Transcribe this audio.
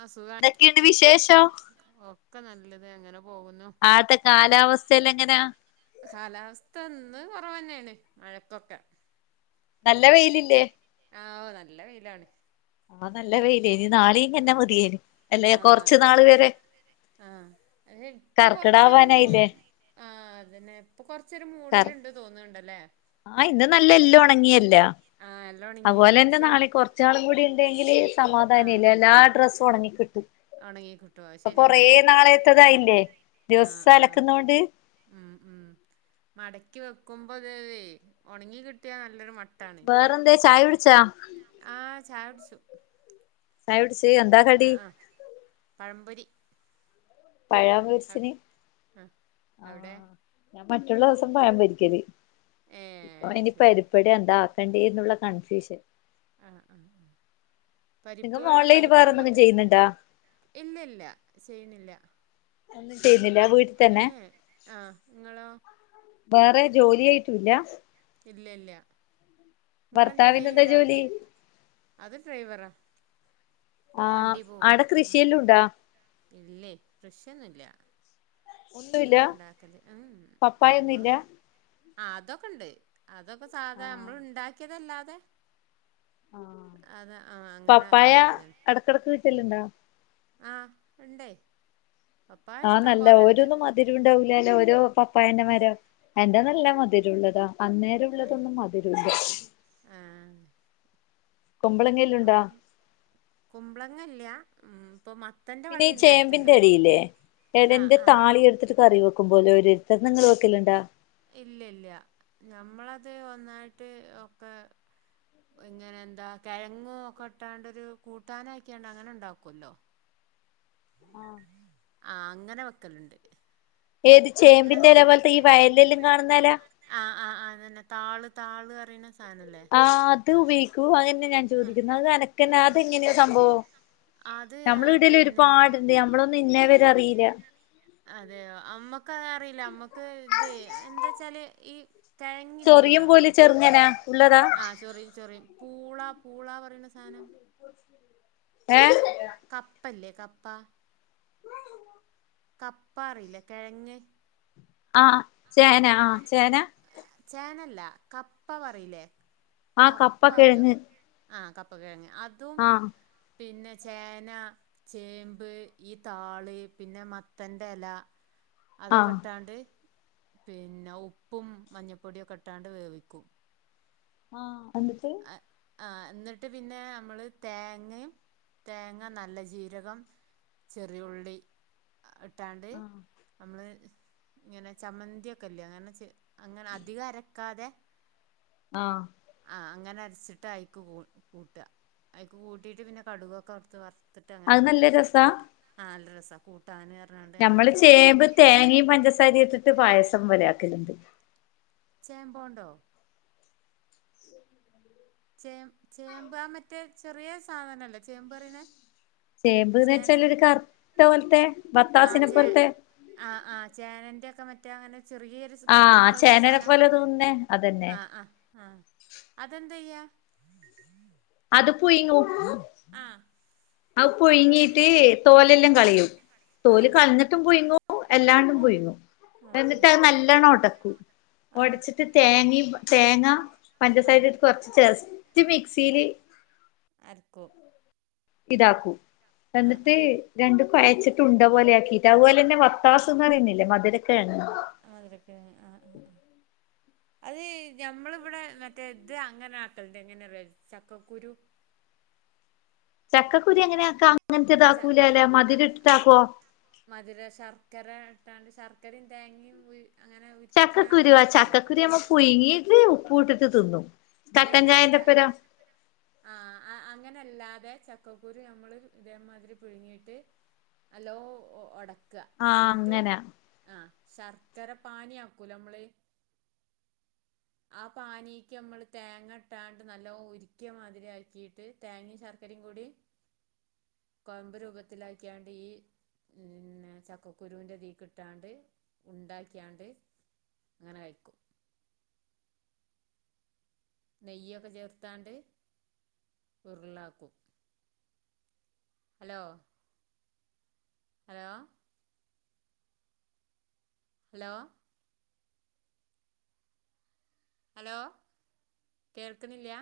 ആ സുഖാ എന്തൊക്കെയുണ്ട് വിശേഷം? ഒക്കെ നല്ലത് ങ്ങനെ പോകുന്നു ആടത്തെ കാലാവസ്ഥല്ലൊങ്ങനാ കാലാവസ്ഥന്ന് കുറവെന്നെണ് മഴക്കൊക്കെ നല്ല വെയിലില്ലെ ആ ഓ നല്ല വെയിലാണ് ആ നല്ല വെയിലേനി നാളീങ്ങന്നെ മതിയേന് അല്ലെ കൊറച്ചു നാള് വരെ ആഹ് അ ഇപ്പൊ കൊറച്ചൊരു മൂ കർക്കിടാവാനായില്ലേ ആ അതെന്നെ ഇപ്പൊ കൊറച്ചൊരു മൂടലുണ്ട് തോന്നുണ്ടലെ ആഹ് ഇന്ന് നല്ല എല്ലാം ഉണങ്ങിയല്ലോ ആ എല്ലാം ഉണങ്ങിക്കണ് അതുപോലെന്നെ പക്ഷെ നാളെ കൊറച്ച് ച്ചാളുകൂടി ഉണ്ടെങ്കില് ആ സമാധാനം ആയി നി ആ എല്ലാ ഡ്രസ്സും ഉണങ്ങി കിട്ടും ഉണങ്ങി കിട്ടും അത് അപ്പം ശരി കൊറേ തന്നെയാണ് നാളേത്തതായില്ലേ ആ ദിവസം ആ അലക്കുന്നൊണ്ട് ഉം ഉം മടക്കി വെക്കുമ്പോ അത് തേ ഉണങ്ങി കിട്ടിയാ നല്ലൊരു മട്ട ട്ടാണ്. ഇങ്ങള് ചായ കുടിച്ചാ? ആ ചായൊടിച്ചു ചായോടിച്ച് ആഹ് ആഹ് പഴമ്പൊരി പഴാ പൊരിച്ചിന് ആഹ് അവിടെ പറ്റണദിവസം പയം പൊരിക്കല് ഇപ്പ ഏഹ് ഓനിനി ശരി പരിപ്പെടെ എന്താ എന്തേയ്യുന്നുള്ള കൺഫ്യൂഷൻ ആഹ് ആ ആ പരിപ്പ് നിങ്ങ വട ഓൺലൈനിൽ വേറെ പരിപ്പ് എന്തെങ്കിലും കുതിർ ചെയ്യുന്നുണ്ടാ ഇല്ല ഇല്ല ചെയ്യ്ണില്ല ഒന്നും ചെയ്യുന്നില്ല വീട്ടിൽ ഏ തന്നെ ഏഹ് ഇങ്ങളോ പറി ജോലിയായിട്ടുംല്ല ഇല്ലല്ല ഇങ്ങെളെന്തേം ഭർത്താവിന് എന്താ ചെയ്യ്ണ്ടോ ജോലി അത് ഫൈവറ ആ ആടെ ഉം. കൃഷിയെല്ലോം ഉണ്ടോ ഇല്ലേ കൃഷിന്നുംല്ല ഒന്നുമില്ല ഇണ്ടാക്കല് ഉ ഉം പപ്പായ ഒന്നുമില്ല അമ്മളിങ്ങനെ ആ അതൊക്കെ ഇണ്ട് അതൊക്കെ ആ സാധാ അമ്മള് ഇണ്ടാക്കിയതല്ലാതെ ആ അത് ആഹ് അങ്ങനെ ഇണ്ടായതാണ് കിടക്ക് വിത്തല്ലുണ്ടോ ആഹ് ഇണ്ടേ പപ്പായ ആ ഇഷ്ടം നല്ല പോലെണ്ട് ഓരോന്നും മധുരം ഉണ്ടാവൂലല്ലോ ഓരോ പപ്പായന്റെമരം എന്റെ നല്ല മധുരംള്ളതാ അന്നേരം ഉള്ളതൊന്നും മതിരുല്ല ആഹ് കുമ്പളേങ്ങൽ പ കുമ്പളങ്ങൽയ്യ ഉംഇപ്പൊ മത്ത പിന്നെ ഈ ചേമ്പിന്റെ ഇലയില്ലേ ആഹ് ഇലന്റെ ആഹ് താളി എടുത്തിട്ട റി വെക്കും പോലെ ഒരു തന്ന നങ്ങൾ വെക്കലുണ്ടാ? ഇല്ലല്ല നഞമ്മളത് ഒന്നായിട്ട് ഒക്കെ ഇങ്ങനെ എന്താ കിഴങ്ങും ഒക്കെ ഇട്ടാണ്ട് ഒരു കൂട്ടാന ആക്കിയാണ്ട് അങ്ങനെ ഉണ്ടാക്കല്ലോ? ആഹ ആ അങ്ങനെ വെക്കലുണ്ട് ഏത് ചേമ്പിന്റെല്ലേ ഉള്ളതൊക്കെ പോലത്തെ ഈ വയലിലെല്ലാം കാണുന്ന എലാ ആഹ് ആ അതെന്നെ താള് താള് അറിയ്ണെ ആഹ് അത് ഉപയോഗിക്കൂ അതെന്നെ ഞാൻ ആ ചോദിക്കുന്നത് അതനക്കന്നെ ആ അതെങ്ങനെയ സംഭവോ അത് നമ്മളെ വീടെൽ പിന്നെ ഒരുപാടുണ്ട് നമ്മളൊന്നും ഇന്നെ വരെ അറിയിലാ അതെയോ അമ്മക്ക് അറിയില്ല അമ്മക്ക് ഇത് എന്താ വച്ചാല് ഈ ചൊറിയും കെഴങ്ങില്ലയാ പോലെ എന്താ പറയാ ചെറുങ്ങനാ ഉള്ളതാ ആ ചൊറി ചൊറി പൂള പൂളാ പറയുന്ന സാധനം ഏ കപ്പല്ലേ കപ്പ കപ്പ അറീലെ കെഴങ്ങ് ആ ചേന ആ ചേന ചേനല്ലാ കപ്പ പറയില്ലേ ആ കപ്പ അറിയോ കിഴങ്ങ് ആ കപ്പ കിഴങ്ങ് അതും ആ പിന്നെ ചേന ചേമ്പ് ഈ താള് പിന്നെ മത്തൻന്റെ എല ആ അതൊക്കെ ഇട്ടാണ്ട് പിന്നെ ഉപ്പും മഞ്ഞപ്പൊടിയൊക്കെ ഇട്ടാണ്ട് വേവിക്കും ആഹ് എന്നിട്ട് ആഹ എന്നിട്ട് പിന്നെ നമ്മള് തേങ്ങ തേങ്ങ നല്ല ജീരകം ചെറിയുള്ളി ഇട്ടാണ്ട് ആ നമ്മള് ഇങ്ങനെ ചമ്മന്തിക്കെല്ലേ അങ്ങനെ ചെ അങ്ങനെ അധികം അരക്കാതെ ആഹ് ആ അങ്ങന അരച്ചിട്ട് അയ്ക്ക് കൂട്ടുക അയക്ക് കൂട്ടിയിട്ട് പിന്നെ കടുകൊക്കെ വർത്ത് അയ് നല്ല രസാ ആഹ് നല്ലരസാ കൂട്ടാന് പർഞ്ഞാണ്ട് നമ്മള് ചേമ്പ് തേങ്ങയും പഞ്ചസാരയും ഇട്ടിട്ട് പായസം പോലെ ആക്കലുണ്ട്. ചേമ്പോണ്ടോ? ചേ ചേമ്പ് മറ്റേ ചെറിയ സാധനല്ലേ ചേമ്പ് അറിനെ ചേമ്പ്ന്ന് വെച്ചാല് ഒരു കറുത്ത പോലത്തെ ബത്താസിനെ പോലത്തെ ആഹ് ആ ചേനന്റെറെ ഒക്കെ മറ്റേ അങ്ങനെ ചെറിയൊരു കിഴങ്ങ് ആഹ് പോല്ത്തെ ചേനനെ സാദനംആ പോലെ തോന്നുന്നേ അതന്നെ ആ ആ അതെന്ത ചെയ്യാ? അത് പുയുങ്ങും ആഹ് ആ പുഴുങ്ങീട്ട് തോലെല്ലാം കളയും ആ തോല് കളഞ്ഞിട്ടും പുഴുങ്ങു എല്ലാണ്ടും ആ ആ പുഴുങ്ങു ആ എന്നിട്ട് അത് നല്ലോണം ഒടക്കും ആ ഒടച്ചി ട്ട് തേങ്ങ തേങ്ങ ആ ആ പഞ്ചസാര ഇട്ട് കൊറച്ച് ജെസ്റ്റ് മിക്സിയില് അരക്കും ഇതാക്കൂ ആ എന്നിട്ട് ആ രണ്ടും കുഴച്ചിട്ട് ഉണ്ട പോലെ ആക്കിയിട്ട് അതുപോലെ തന്നെ വത്താസന്ന് അറുന്നില്ല മധുരൊക്കെ കെഴങ് മധുരകെഴങ്ങ്‌ ആ ആ അത് ഞമ്മളിവിടെ മറ്റേ ഇത് അങ്ങനെ ആക്കല്ണ്ട് എങ്ങനെ റിയോ ചക്കക്കുരു ചക്കക്കുരുഎങ്ങനെയ ആക്ക അങ്ങനത്തെ ച ഇതാക്കൂലല്ലേ ആ മതിര ഇട്ടിട്ടാക്കുവോ മധുര ശർക്കര ഇട്ടാണ്ട് ശർക്കരയും തേങ്ങയും അങ്ങനെ ഉരിക്കാണ്ട്താക്കുല്ലേ പുയങ്ങിയിട്ട് ഉപ്പ് ഇട്ടിട്ട് തിന്നും ഏ കട്ടൻ ഏ ച ചായന്റെപ്പരം ആ അങ്ങനെല്ലാതെ ചക്കക്കുരു നമ്മള് ഇതേമാതിരി പിഴുങ്ങിട്ട് നല്ലോ ഒടക് ക്കുക ആ എന്നിട്ട് അങ്ങനാ ആ ശർക്കര പാനിയ ആക്കൂല നമ്മള് ആ പാനീക്ക് നമ്മള് തേങ്ങ ഇട്ടാണ്ട് നല്ല ഉര്ക്കിയ മാതിരി ആക്കിയിട്ട് തേങ്ങയും ശർക്കരയും കൂടി കോയമ്പ് രൂപത്തിലാക്കിയാണ്ട് ഈ പിന്നെ ചക്കക്കുരുവിന്റെ തീ കിട്ടാണ്ട് ഉണ്ടാക്കിയാണ്ട് അങ്ങനെ കഴിക്കും നെയ്യൊക്കെ ചേർത്താണ്ട് ഉരുളാക്കും ഹലോ ഹലോ ഹലോ ഹലോ കേൾക്കുന്നില്ല